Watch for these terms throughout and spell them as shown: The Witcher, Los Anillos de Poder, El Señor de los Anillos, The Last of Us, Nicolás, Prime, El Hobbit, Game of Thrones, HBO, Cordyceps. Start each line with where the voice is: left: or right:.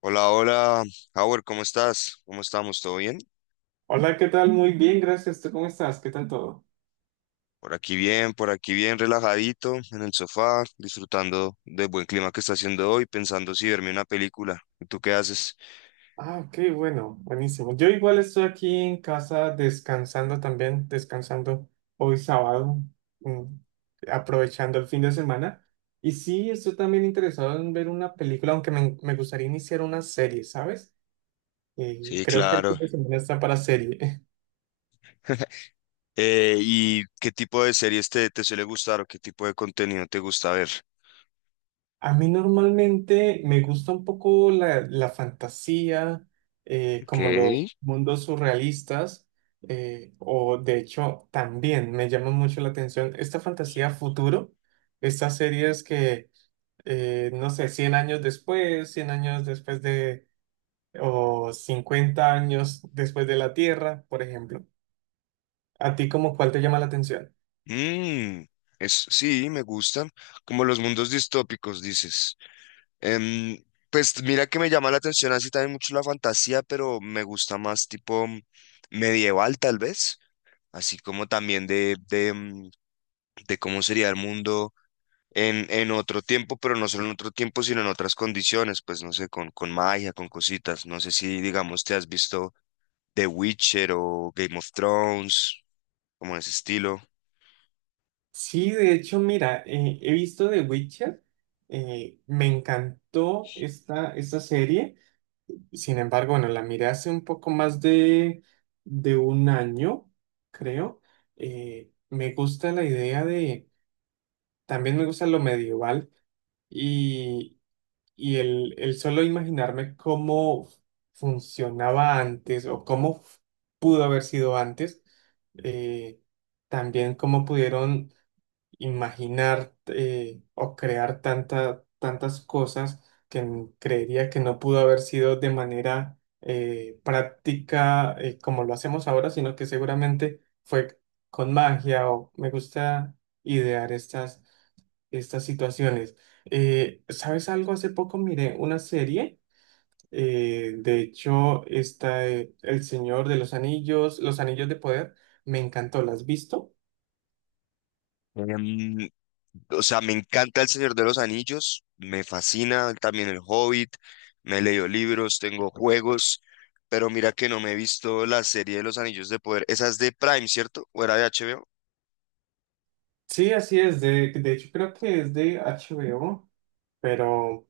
left: Hola, hola, Howard, ¿cómo estás? ¿Cómo estamos? ¿Todo bien?
right: Hola, ¿qué tal? Muy bien, gracias. ¿Tú cómo estás? ¿Qué tal todo?
left: Por aquí bien, por aquí bien, relajadito en el sofá, disfrutando del buen clima que está haciendo hoy, pensando si verme una película. ¿Y tú qué haces?
right: Ok, bueno, buenísimo. Yo igual estoy aquí en casa descansando también, descansando hoy sábado, mm, aprovechando el fin de semana. Y sí, estoy también interesado en ver una película, aunque me gustaría iniciar una serie, ¿sabes? Y
left: Sí,
right: creo que el
left: claro.
right: fin de semana está para serie.
left: ¿y qué tipo de series te suele gustar o qué tipo de contenido te gusta ver?
right: A mí normalmente me gusta un poco la fantasía,
left: Ok.
right: como los mundos surrealistas, o de hecho también me llama mucho la atención esta fantasía futuro, estas series que, no sé, 100 años después de, o 50 años después de la Tierra, por ejemplo. ¿A ti como cuál te llama la atención?
left: Mm, sí, me gustan. Como los mundos distópicos, dices. Em, pues mira que me llama la atención así también mucho la fantasía, pero me gusta más tipo medieval tal vez, así como también de cómo sería el mundo en otro tiempo, pero no solo en otro tiempo, sino en otras condiciones, pues no sé, con magia, con cositas. No sé si, digamos, te has visto The Witcher o Game of Thrones, como en ese estilo.
right: Sí, de hecho, mira, he visto The Witcher, me encantó esta serie, sin embargo, bueno, la miré hace un poco más de un año, creo. Me gusta la idea de, también me gusta lo medieval y, y el solo imaginarme cómo funcionaba antes o cómo pudo haber sido antes, eh, también cómo pudieron imaginar o crear tantas cosas que creería que no pudo haber sido de manera práctica como lo hacemos ahora, sino que seguramente fue con magia o me gusta idear estas situaciones. ¿Sabes algo? Hace poco miré una serie. De hecho, está El Señor de los Anillos, Los Anillos de Poder. Me encantó. ¿Las has visto?
left: Em, O sea, me encanta El Señor de los Anillos, me fascina también El Hobbit, me he leído libros, tengo juegos, pero mira que no me he visto la serie de Los Anillos de Poder. Esa es de Prime, ¿cierto? ¿O era de HBO?
right: Sí, así es. De hecho, creo que es de HBO, pero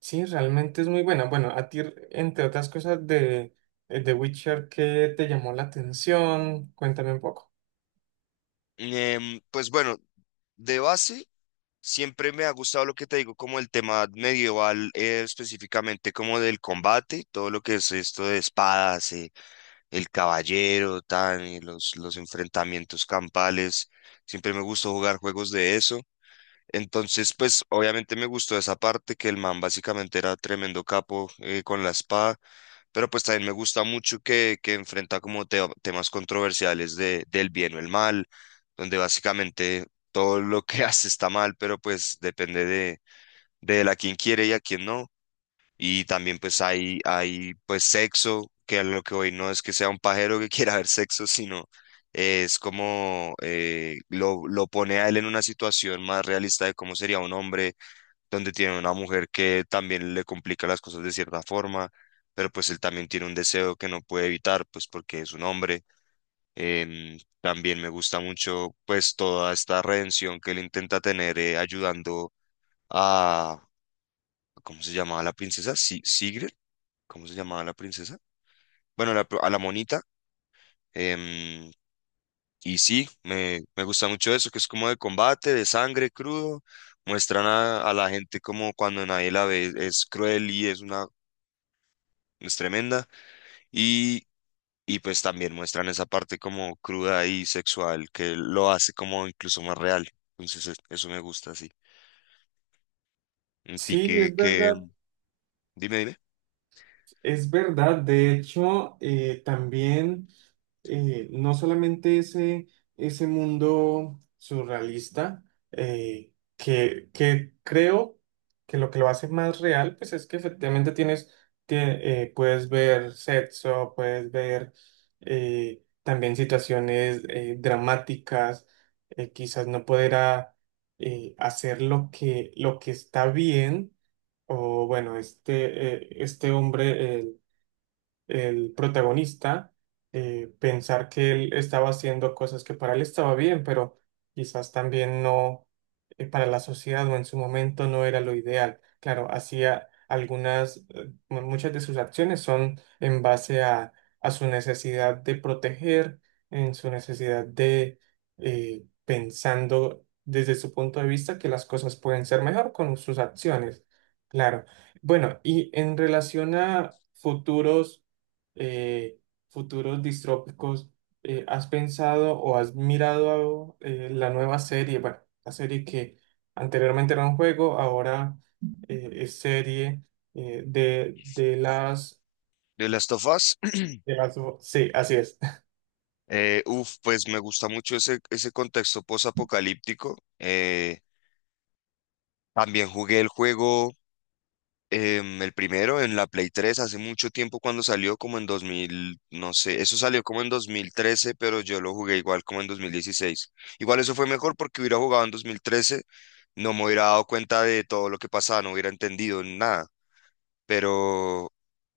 right: sí, realmente es muy buena. Bueno, a ti, entre otras cosas, de The Witcher, ¿qué te llamó la atención? Cuéntame un poco.
left: Pues bueno, de base, siempre me ha gustado lo que te digo, como el tema medieval, específicamente como del combate, todo lo que es esto de espadas, el caballero, tan, y los enfrentamientos campales. Siempre me gustó jugar juegos de eso. Entonces, pues obviamente me gustó esa parte, que el man básicamente era tremendo capo con la espada, pero pues también me gusta mucho que enfrenta como temas controversiales de, del bien o el mal, donde básicamente todo lo que hace está mal, pero pues depende de él a quién quiere y a quién no. Y también pues hay pues sexo, que a lo que hoy no es que sea un pajero que quiera ver sexo, sino es como lo pone a él en una situación más realista de cómo sería un hombre, donde tiene una mujer que también le complica las cosas de cierta forma, pero pues él también tiene un deseo que no puede evitar, pues porque es un hombre. También me gusta mucho pues toda esta redención que él intenta tener ayudando a, ¿cómo se llamaba la princesa? Si, ¿Sigrid? ¿Cómo se llamaba la princesa? Bueno, a la monita. em, y sí, me gusta mucho eso, que es como de combate, de sangre crudo. Muestran a la gente como cuando nadie la ve, es cruel y es tremenda. Y, y pues también muestran esa parte como cruda y sexual, que lo hace como incluso más real. Entonces, eso me gusta, sí. Y
right: Sí,
left: que,
right: es
left: que,
right: verdad.
left: Dime, dime.
right: Es verdad, de hecho, también no solamente ese, ese mundo surrealista, que creo que lo hace más real, pues es que efectivamente tienes, puedes ver sexo, puedes ver también situaciones dramáticas, quizás no poder hacer lo que está bien, o bueno, este, este hombre, el protagonista pensar que él estaba haciendo cosas que para él estaba bien, pero quizás también no para la sociedad o en su momento no era lo ideal. Claro, hacía algunas, muchas de sus acciones son en base a su necesidad de proteger, en su necesidad de pensando desde su punto de vista que las cosas pueden ser mejor con sus acciones. Claro. Bueno, y en relación a futuros eh, futuros distrópicos, ¿has pensado o has mirado la nueva serie? Bueno, la serie que anteriormente era un juego, ahora es serie de las...
left: De Last of Us.
right: De las... Sí, así es.
left: Uf, pues me gusta mucho ese contexto posapocalíptico. También jugué el juego, el primero, en la Play 3 hace mucho tiempo cuando salió, como en 2000, no sé, eso salió como en 2013, pero yo lo jugué igual como en 2016. Igual eso fue mejor porque hubiera jugado en 2013, no me hubiera dado cuenta de todo lo que pasaba, no hubiera entendido nada, pero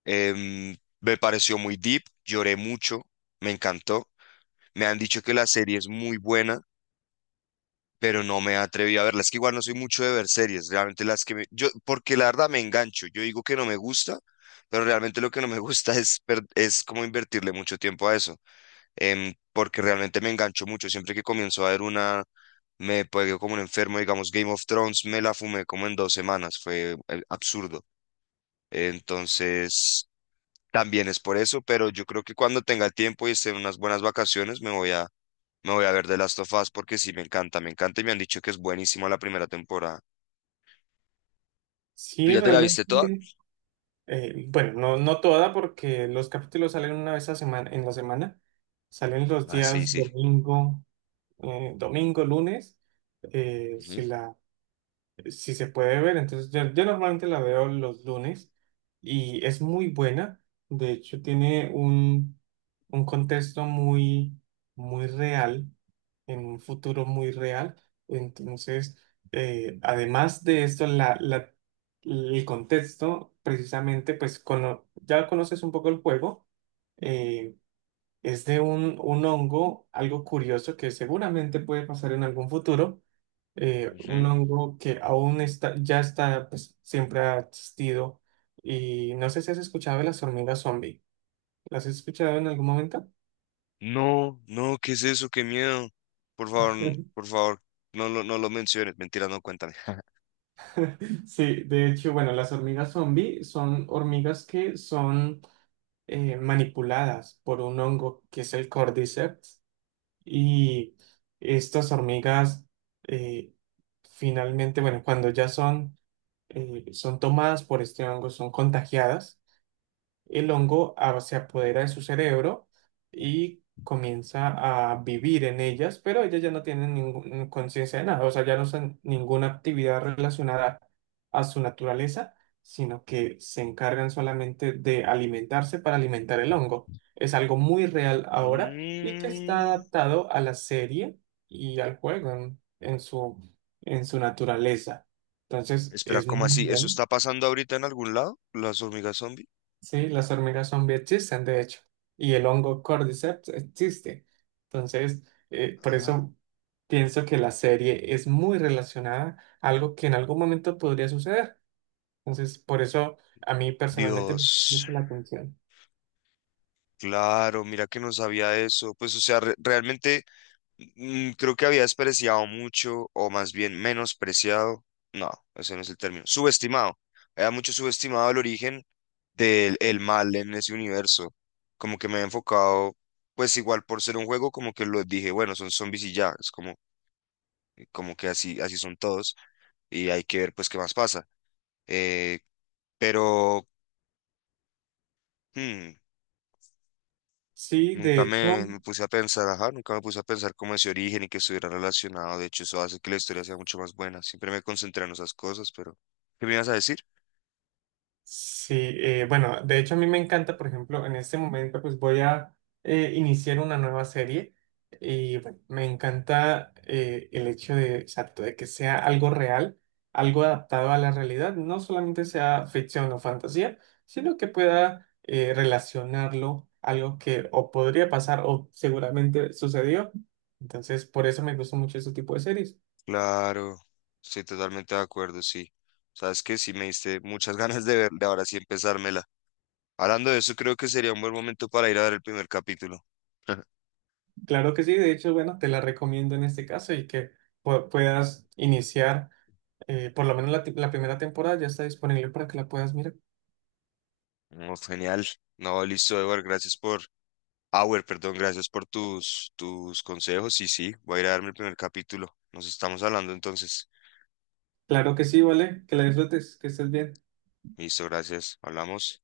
left: me pareció muy deep, lloré mucho, me encantó. Me han dicho que la serie es muy buena, pero no me atreví a verla. Es que igual no soy mucho de ver series, realmente las que me... Yo, porque la verdad me engancho, yo digo que no me gusta, pero realmente lo que no me gusta es, es como invertirle mucho tiempo a eso, porque realmente me engancho mucho. Siempre que comienzo a ver una, me pego como un enfermo, digamos, Game of Thrones, me la fumé como en dos semanas, fue absurdo. Entonces, también es por eso, pero yo creo que cuando tenga el tiempo y esté en unas buenas vacaciones, me voy a ver The Last of Us porque sí, me encanta y me han dicho que es buenísima la primera temporada. ¿Tú
right: Sí,
left: ya te la
right: realmente,
left: viste toda?
right: bueno, no, no toda porque los capítulos salen una vez a semana, en la semana, salen los
left: Ah, sí,
right: días
left: sí.
right: domingo, domingo, lunes, eh, si
left: Ujú,
right: la si se puede ver. Entonces, yo normalmente la veo los lunes y es muy buena. De hecho, tiene un contexto muy, muy real, en un futuro muy real. Entonces, además de esto, el contexto, precisamente, pues ya conoces un poco el juego. eh, es de un hongo, algo curioso que seguramente puede pasar en algún futuro un
left: ujú.
right: hongo que aún está, ya está, pues siempre ha existido. Y no sé si has escuchado de las hormigas zombie. ¿Las has escuchado en algún momento?
left: No, no, ¿qué es eso? Qué miedo. Por favor, por favor, no lo menciones. Mentira, no, cuéntame.
right: Sí, de hecho, bueno, las hormigas zombie son hormigas que son manipuladas por un hongo que es el Cordyceps. Y estas hormigas eh, finalmente, bueno, cuando ya son, son tomadas por este hongo, son contagiadas. El hongo se apodera de su cerebro y comienza a vivir en ellas, pero ellas ya no tienen ninguna conciencia de nada, o sea, ya no hacen ninguna actividad relacionada a su naturaleza, sino que se encargan solamente de alimentarse para alimentar el hongo. Es algo muy real ahora y que está
left: Mm,
right: adaptado a la serie y al juego en su naturaleza. Entonces,
left: espera,
right: es
left: ¿cómo
right: muy
left: así? ¿Eso
right: bien.
left: está pasando ahorita en algún lado? ¿Las hormigas zombie?
right: Sí, las hormigas zombie existen, de hecho, y el hongo Cordyceps existe. Entonces, por
left: Ah.
right: eso pienso que la serie es muy relacionada a algo que en algún momento podría suceder. Entonces, por eso a mí personalmente me llama
left: Dios,
right: mucho la atención.
left: claro, mira que no sabía eso. Pues, o sea, realmente, mm, creo que había despreciado mucho, o más bien menospreciado. No, ese no es el término. Subestimado. Había mucho subestimado el origen del el mal en ese universo. Como que me he enfocado, pues igual por ser un juego, como que lo dije, bueno, son zombies y ya. Es como, como que así, así son todos. Y hay que ver pues qué más pasa. Eh, pero mm,
right: Sí, de
left: Nunca
right: hecho,
left: me puse a pensar, ajá, nunca me puse a pensar cómo ese origen y que estuviera relacionado. De hecho, eso hace que la historia sea mucho más buena. Siempre me concentré en esas cosas, pero ¿qué me ibas a decir?
right: sí, bueno, de hecho a mí me encanta, por ejemplo, en este momento pues voy a iniciar una nueva serie y bueno, me encanta el hecho de, exacto, de que sea algo real, algo adaptado a la realidad, no solamente sea ficción o fantasía, sino que pueda relacionarlo, algo que o podría pasar o seguramente sucedió. Entonces, por eso me gusta mucho este tipo de series.
left: Claro, estoy totalmente de acuerdo, sí. Sabes que sí me diste muchas ganas de verla, ahora sí empezármela. Hablando de eso, creo que sería un buen momento para ir a ver el primer capítulo.
right: Claro que sí, de hecho, bueno, te la recomiendo en este caso y que puedas iniciar. Por lo menos la primera temporada ya está disponible para que la puedas mirar.
left: No, genial. No, listo, Edward, gracias por, Auer, perdón, gracias por tus consejos. Sí, sí, voy a ir a darme el primer capítulo. Nos estamos hablando entonces.
right: Claro que sí, vale. Que la disfrutes, que estés bien.
left: Listo, gracias. Hablamos.